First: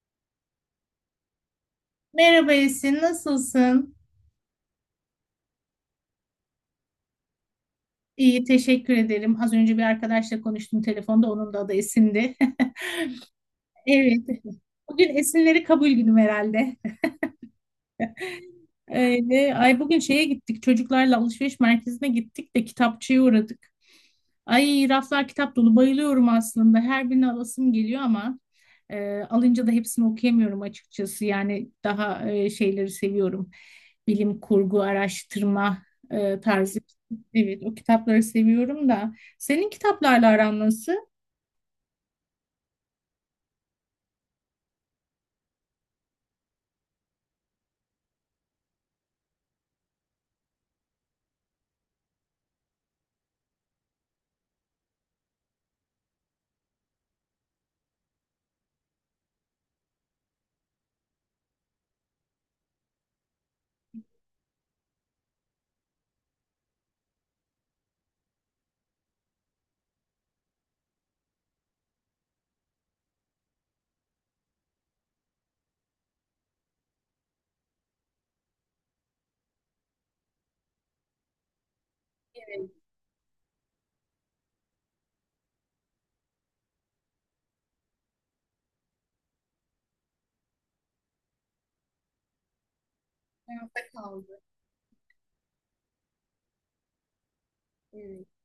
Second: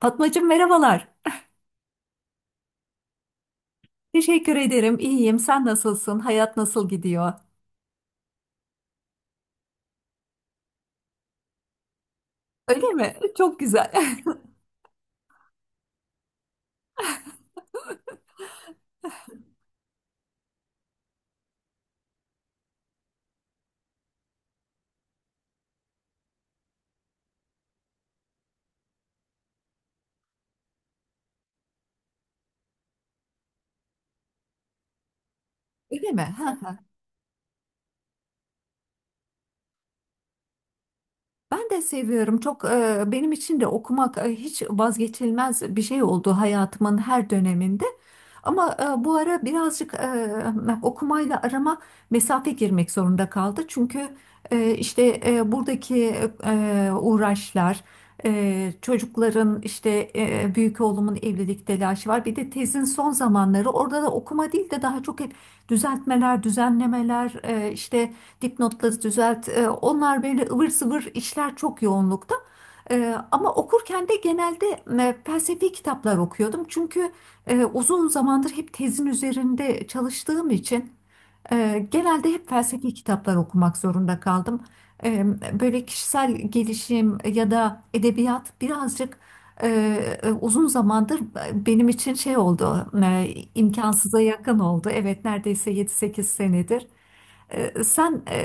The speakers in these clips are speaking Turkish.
Fatmacığım merhabalar. Merhaba Esin, nasılsın? Teşekkür ederim. İyiyim. Sen nasılsın? Hayat nasıl gidiyor? İyi, teşekkür ederim. Az önce bir arkadaşla konuştum telefonda, onun da adı Esin'di. Öyle mi? Çok güzel. Evet, bugün Esinleri kabul günüm herhalde. Öyle. Ay bugün şeye gittik, çocuklarla alışveriş merkezine gittik de kitapçıya uğradık. Ay raflar kitap dolu bayılıyorum aslında. Her birini alasım geliyor ama alınca da hepsini okuyamıyorum açıkçası. Yani daha şeyleri seviyorum. Bilim kurgu, araştırma Öyle mi? Ha, tarzı. Evet, o kitapları seviyorum da. Senin kitaplarla aran nasıl? ben de seviyorum. Çok benim için de okumak hiç vazgeçilmez bir şey oldu hayatımın her döneminde. Ama bu ara birazcık okumayla arama mesafe girmek zorunda kaldı. Çünkü işte buradaki uğraşlar, çocukların işte büyük oğlumun evlilik telaşı var. Bir de tezin son zamanları orada da okuma değil de daha çok hep düzeltmeler, düzenlemeler, işte dipnotları düzelt. Onlar böyle ıvır zıvır işler çok yoğunlukta. Ama okurken de genelde felsefi kitaplar okuyordum. Çünkü uzun zamandır hep tezin üzerinde çalıştığım için genelde hep felsefi kitaplar okumak zorunda kaldım. E, Böyle kişisel gelişim ya da edebiyat birazcık e, uzun zamandır benim için şey oldu, Hayatta imkansıza kaldı. yakın oldu. Evet, neredeyse yedi sekiz senedir. Sen Evet. e,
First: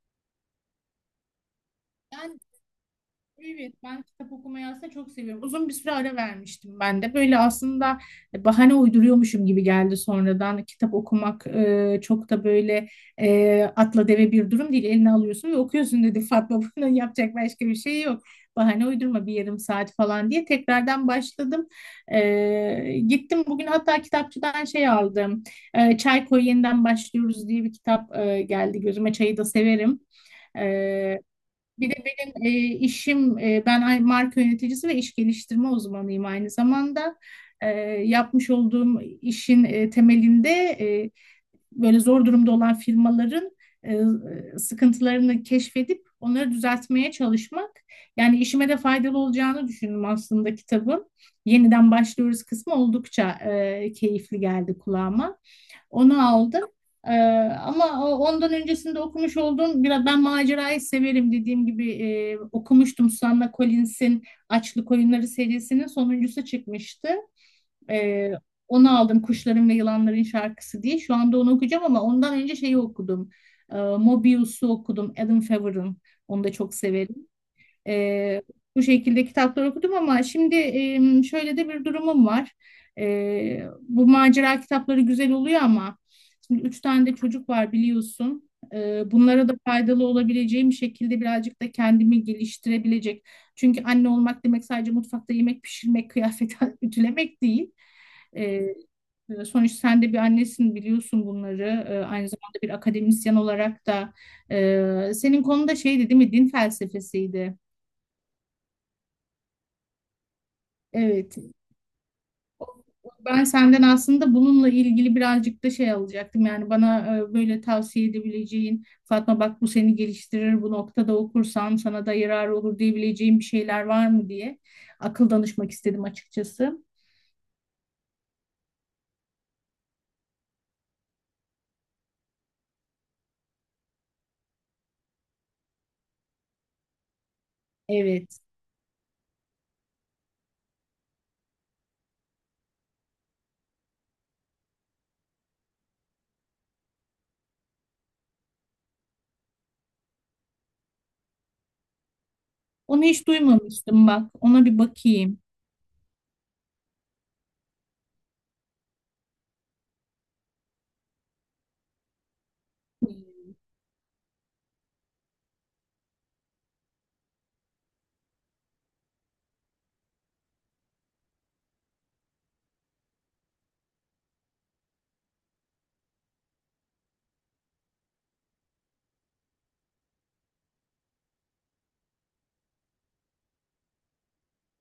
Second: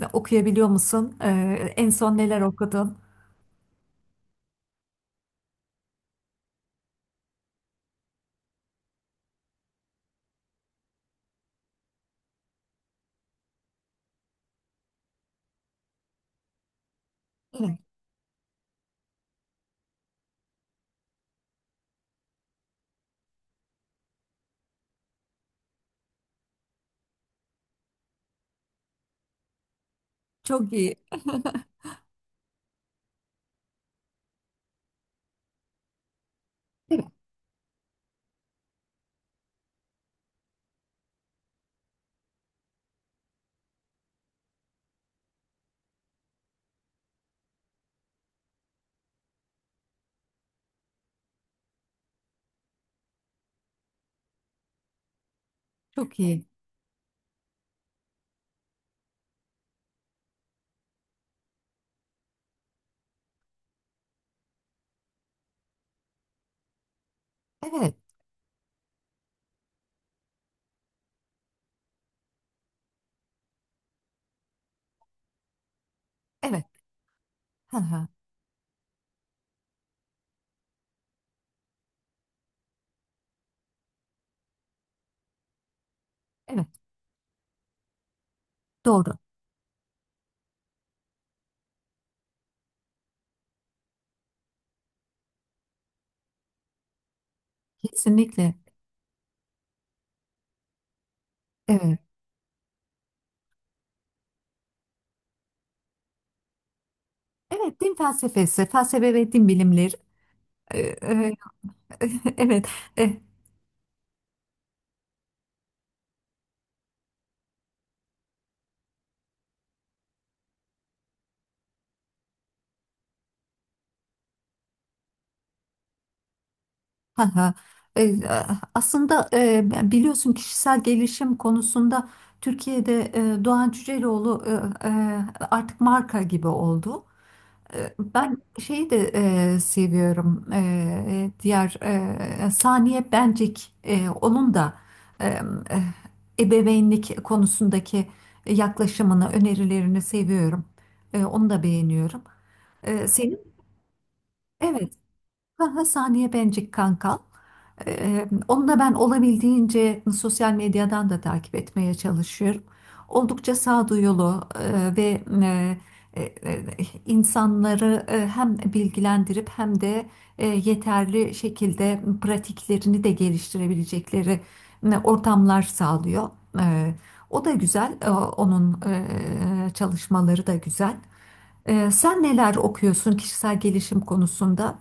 e, okuyabiliyor musun? En son Yani neler okudun? Evet, ben kitap okumayı aslında çok seviyorum. Uzun bir süre ara vermiştim ben de. Böyle aslında bahane uyduruyormuşum gibi geldi sonradan. Kitap okumak çok da böyle atla deve bir durum değil. Eline alıyorsun ve okuyorsun dedi Fatma. Bunun yapacak başka bir Evet, şey yok. Bahane uydurma bir yarım saat falan diye tekrardan başladım. Gittim bugün hatta kitapçıdan şey aldım. E, Çay Koy Yeniden Başlıyoruz diye bir kitap geldi gözüme. Çayı da severim. çok iyi, E, Bir de benim işim, e, ben ay- marka yöneticisi ve iş geliştirme uzmanıyım aynı evet, zamanda. E, Yapmış olduğum işin temelinde e, böyle zor durumda olan firmaların e, sıkıntılarını keşfedip onları düzeltmeye çalışmak. Yani işime de faydalı olacağını düşündüm aslında kitabın. Yeniden başlıyoruz kısmı oldukça keyifli geldi kulağıma. çok Onu iyi, aldım. E, Ama ondan öncesinde okumuş olduğum biraz ben macerayı severim dediğim gibi okumuştum Susanna Collins'in Açlık Oyunları serisinin sonuncusu çıkmıştı. evet, Ee, Onu aldım Kuşların ve Yılanların Şarkısı diye. Şu anda onu okuyacağım ama ondan önce şeyi okudum. Mobius'u okudum. Adam Favre'ın. Onu da evet, çok severim. hı hı, E, Bu şekilde kitaplar okudum ama şimdi şöyle de bir durumum var. Bu macera kitapları güzel oluyor ama şimdi evet, üç tane de çocuk var biliyorsun. Doğru, Bunlara da faydalı olabileceğim şekilde birazcık da kendimi geliştirebilecek. Çünkü anne olmak demek sadece mutfakta yemek pişirmek, kıyafet ütülemek değil. E, kesinlikle, Sonuçta sen de bir annesin biliyorsun bunları. Evet. Aynı zamanda bir akademisyen olarak da senin konuda şeydi değil mi? Din felsefesiydi. Evet, din felsefesi, felsefe ve din bilimleri. Ee, e, Evet. evet, e, Ben senden aslında bununla ilgili birazcık da şey alacaktım. Yani bana böyle tavsiye edebileceğin, Fatma bak bu seni geliştirir, bu noktada okursan sana da yarar olur diyebileceğin bir şeyler var mı diye akıl danışmak istedim açıkçası. ha ha. E, Aslında biliyorsun kişisel gelişim konusunda Türkiye'de Doğan Cüceloğlu e, e, artık marka gibi oldu. Ben Evet. şeyi de seviyorum. Diğer Saniye Bencik, onun da e, e, ebeveynlik konusundaki yaklaşımını, önerilerini seviyorum. Onu da beğeniyorum. Onu hiç Senin duymamıştım bak. Ona bir evet. bakayım. Aha, Saniye Bencik kanka. Onu da ben olabildiğince sosyal medyadan da takip etmeye çalışıyorum. Oldukça sağduyulu ve e, e, insanları hem bilgilendirip hem de yeterli şekilde pratiklerini de geliştirebilecekleri ortamlar sağlıyor. E, O da güzel, onun çalışmaları da güzel. Sen neler okuyorsun kişisel gelişim konusunda?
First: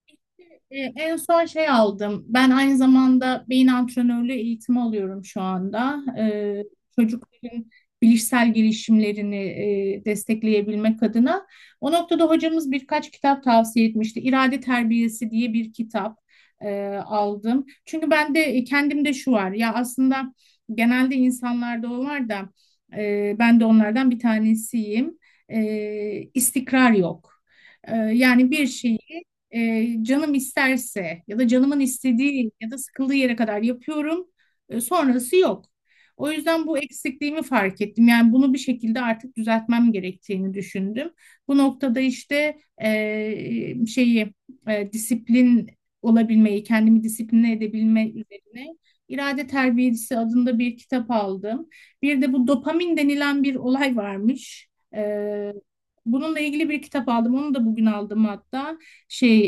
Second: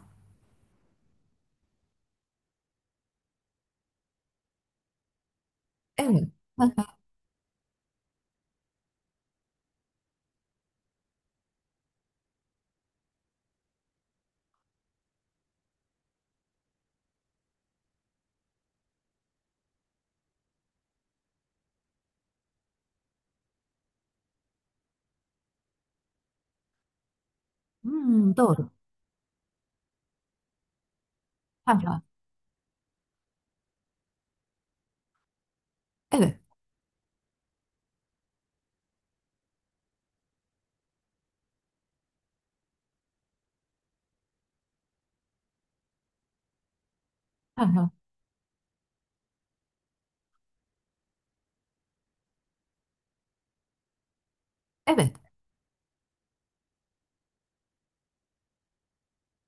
En son şey aldım. Ben aynı zamanda beyin antrenörlüğü eğitimi alıyorum şu anda. Evet. Çocukların bilişsel gelişimlerini destekleyebilmek adına. O noktada hocamız birkaç kitap tavsiye etmişti. İrade Terbiyesi diye bir kitap aldım. Çünkü ben de kendimde şu var. Ya aslında genelde insanlarda o var da ben de onlardan bir tanesiyim. E, istikrar yok. Hmm, Yani bir doğru. şeyi canım isterse ya da Ha, canımın ha. istediği ya da sıkıldığı yere kadar yapıyorum. Sonrası yok. O Evet. yüzden bu eksikliğimi fark ettim. Yani bunu bir şekilde artık düzeltmem gerektiğini düşündüm. Bu noktada işte şeyi disiplin olabilmeyi, kendimi disipline Hı hı. edebilme üzerine irade terbiyesi adında bir kitap aldım. Bir de bu dopamin denilen bir olay varmış. E, Evet. Bununla ilgili bir kitap aldım. Onu da bugün aldım hatta şey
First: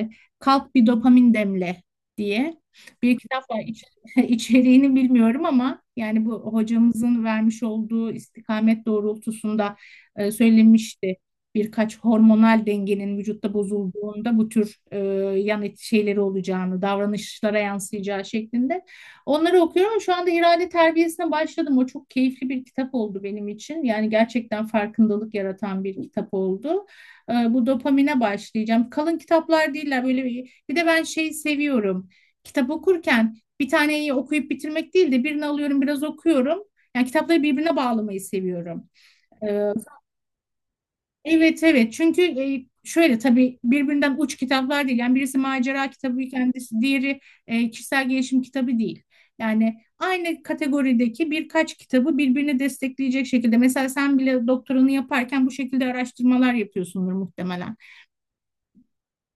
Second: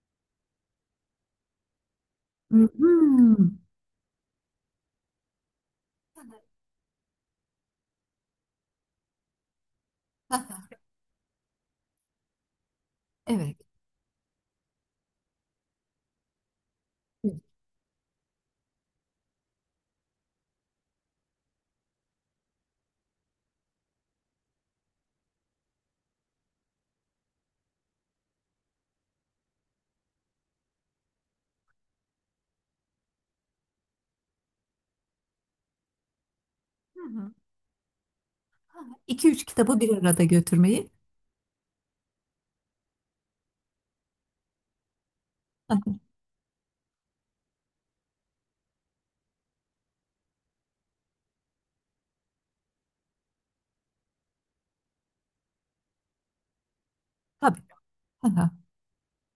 e, kalk bir dopamin demle diye bir Hmm. kitap var. İç- içeriğini bilmiyorum ama yani bu hocamızın vermiş olduğu istikamet doğrultusunda Hı hı. söylemişti. Birkaç hormonal dengenin vücutta Evet. bozulduğunda bu tür yan et şeyleri olacağını, davranışlara yansıyacağı şeklinde. Onları okuyorum. Şu anda irade terbiyesine başladım. O çok keyifli bir kitap oldu benim için. Yani gerçekten farkındalık yaratan bir kitap oldu bu dopamine başlayacağım. Kalın kitaplar değiller böyle bir, bir de ben şeyi seviyorum. Kitap okurken bir taneyi okuyup bitirmek değil de birini alıyorum biraz okuyorum. Hı Yani hı. kitapları birbirine bağlamayı seviyorum. İki üç E, kitabı bir arada götürmeyi. Evet evet çünkü şöyle tabii birbirinden uç kitaplar değil. Yani birisi Hı macera hı. kitabı kendisi diğeri kişisel gelişim kitabı değil. Yani aynı kategorideki birkaç kitabı birbirini destekleyecek şekilde. Mesela sen bile doktoranı yaparken bu şekilde araştırmalar yapıyorsundur Tabii. muhtemelen. Hı hı.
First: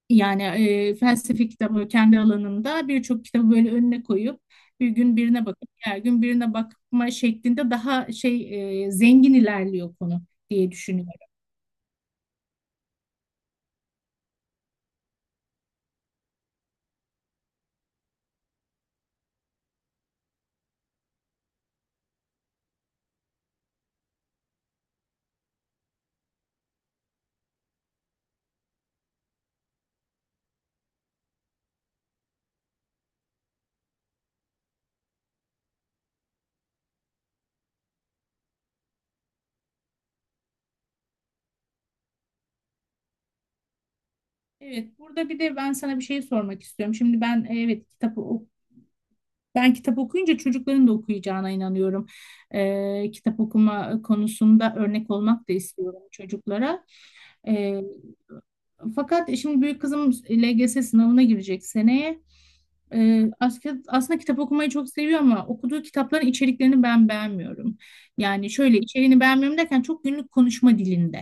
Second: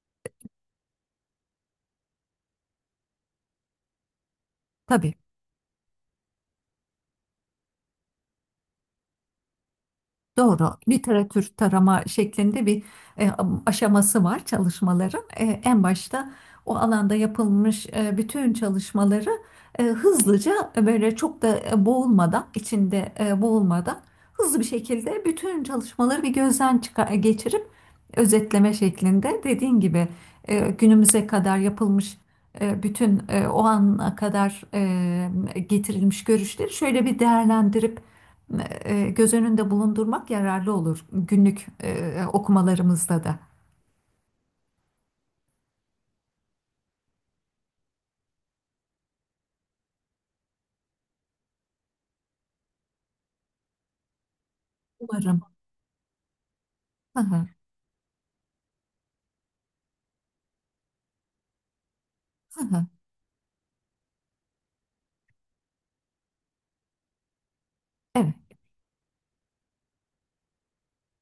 Yani felsefe kitabı kendi alanımda birçok kitabı böyle önüne koyup bir Tabii. gün birine bakıp diğer gün birine bakma şeklinde daha şey zengin ilerliyor konu Doğru. diye düşünüyorum. Literatür tarama şeklinde bir e, aşaması var çalışmaların. En başta o alanda yapılmış bütün çalışmaları hızlıca böyle çok da boğulmadan, içinde boğulmadan hızlı bir şekilde bütün çalışmaları bir gözden çıkar, geçirip özetleme şeklinde dediğin gibi günümüze kadar yapılmış bütün o ana kadar getirilmiş görüşleri şöyle bir değerlendirip göz önünde bulundurmak yararlı olur günlük okumalarımızda da. Evet, burada bir de ben sana bir şey sormak istiyorum. Şimdi ben e, evet kitabı ok- ben kitap okuyunca çocukların da okuyacağına inanıyorum. Kitap okuma konusunda örnek Umarım. olmak da istiyorum çocuklara. Hı hı, E, Fakat şimdi büyük kızım LGS sınavına girecek seneye. hı hı. Aslında kitap okumayı çok seviyor ama okuduğu kitapların içeriklerini ben beğenmiyorum. Evet. Yani şöyle içeriğini beğenmiyorum derken çok günlük konuşma dilinde.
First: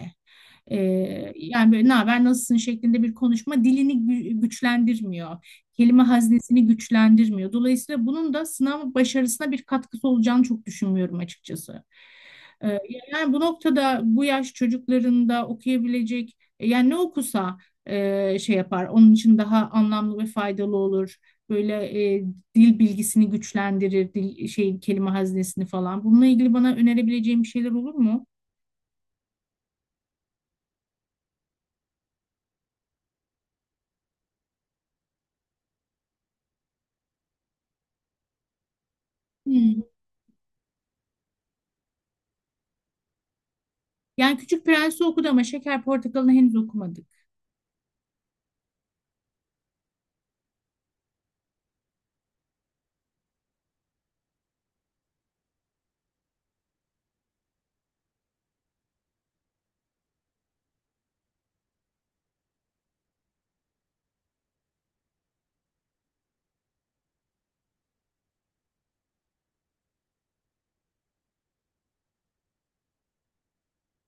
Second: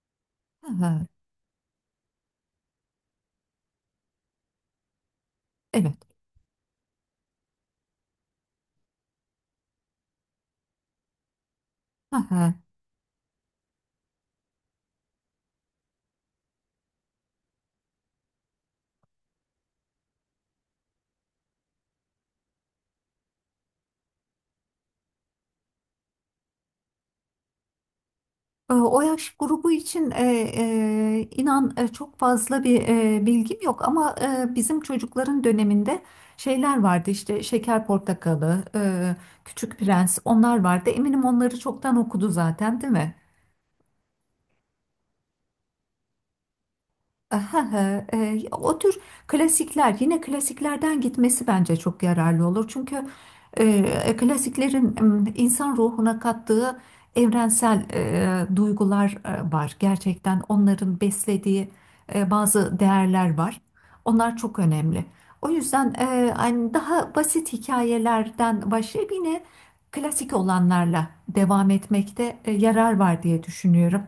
Hı Ee, hı, Yani böyle ne haber nasılsın şeklinde bir konuşma dilini gü- güçlendirmiyor. evet. Kelime haznesini güçlendirmiyor. Dolayısıyla bunun da sınav başarısına bir katkısı olacağını çok düşünmüyorum açıkçası. Hı hı. Ee, Yani bu noktada bu yaş çocuklarında okuyabilecek yani ne okusa şey yapar. Onun için daha anlamlı ve faydalı olur. Böyle e, dil bilgisini güçlendirir, dil şey kelime haznesini falan. Bununla ilgili bana önerebileceğim bir şeyler olur mu? O yaş grubu için inan çok fazla bir bilgim yok ama bizim çocukların döneminde şeyler vardı işte Şeker Portakalı, Küçük Hmm. Prens onlar vardı. Eminim onları çoktan okudu zaten değil mi? Yani Küçük Prens'i okudu ama Şeker Portakalı'nı henüz okumadık. Aha, o tür klasikler yine klasiklerden gitmesi bence çok yararlı olur. Çünkü e, klasiklerin insan ruhuna kattığı evrensel duygular var. Gerçekten onların beslediği bazı değerler var. Onlar çok önemli. O yüzden hani daha basit hikayelerden başlayıp yine klasik olanlarla devam etmekte yarar var diye düşünüyorum.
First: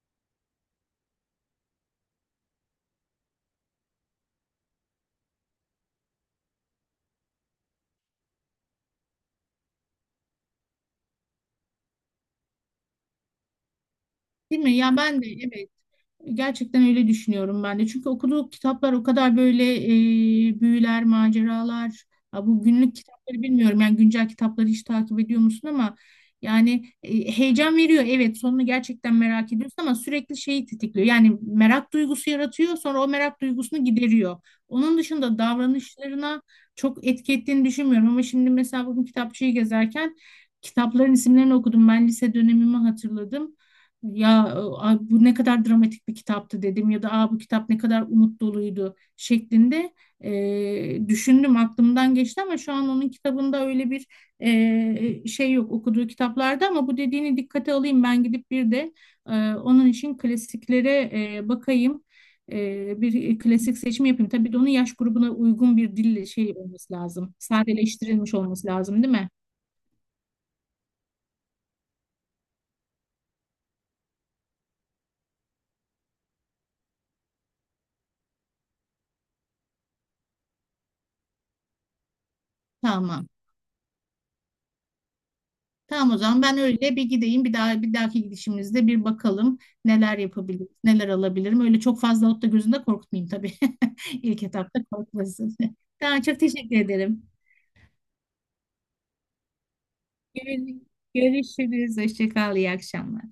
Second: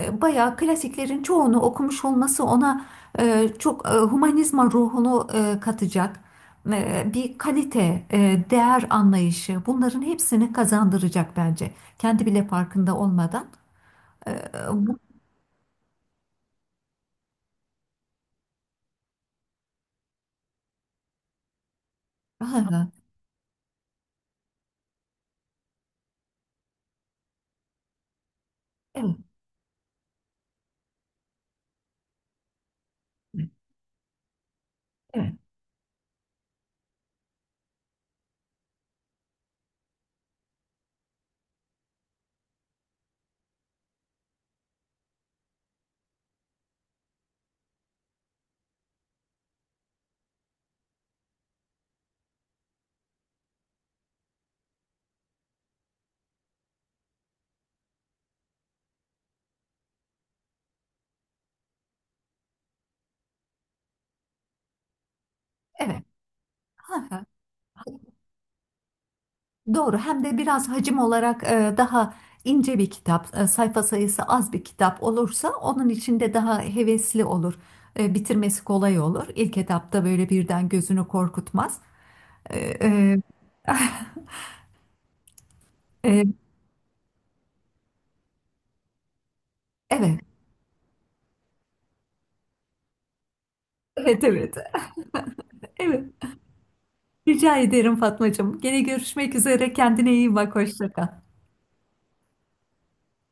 Bayağı klasiklerin çoğunu okumuş olması ona çok humanizma ruhunu katacak bir kalite, değer anlayışı bunların hepsini kazandıracak bence. Kendi bile farkında olmadan. E, Değil mi? Ya bu- ben de evet. Gerçekten öyle düşünüyorum ben de. Çünkü okuduğu kitaplar o kadar böyle büyüler, maceralar. Hı Ha, bu hı. günlük kitapları bilmiyorum. Yani güncel kitapları hiç takip ediyor musun ama yani heyecan veriyor. Evet, sonunu gerçekten Evet, merak ediyorsun ama sürekli şeyi tetikliyor. Yani merak duygusu yaratıyor, sonra o merak duygusunu gideriyor. Onun evet, dışında davranışlarına çok etki ettiğini düşünmüyorum. Ama şimdi mesela bugün kitapçıyı gezerken kitapların isimlerini okudum. Ben lise dönemimi hatırladım ya "Aa, bu ne kadar dramatik bir kitaptı" dedim ya da "Aa, bu kitap ne kadar umut doluydu" şeklinde düşündüm aklımdan geçti ama şu an onun kitabında öyle bir şey yok okuduğu kitaplarda ama bu dediğini dikkate alayım ben gidip bir de onun için klasiklere bakayım. Bir klasik seçimi yapayım. Tabii de onun yaş grubuna uygun bir evet. dille şey olması Hı hı. lazım. Sadeleştirilmiş olması lazım, değil mi? Doğru. Hem de biraz hacim olarak daha ince bir kitap, sayfa sayısı az bir kitap olursa onun içinde daha hevesli olur. Bitirmesi kolay olur. İlk etapta böyle birden gözünü korkutmaz. Ee, e, Tamam. Tamam o e, zaman ben öyle bir gideyim. Bir daha bir dahaki gidişimizde bir bakalım neler evet, yapabilirim, neler alabilirim. Öyle çok fazla alıp da gözünde korkutmayayım tabii. evet, İlk evet, etapta korkmasın. evet. Tamam çok teşekkür ederim. Rica ederim Fatmacığım. Gene görüşmek üzere. Kendine iyi bak. Görüş- Hoşça kal. Görüşürüz. Hoşça kal. İyi akşamlar.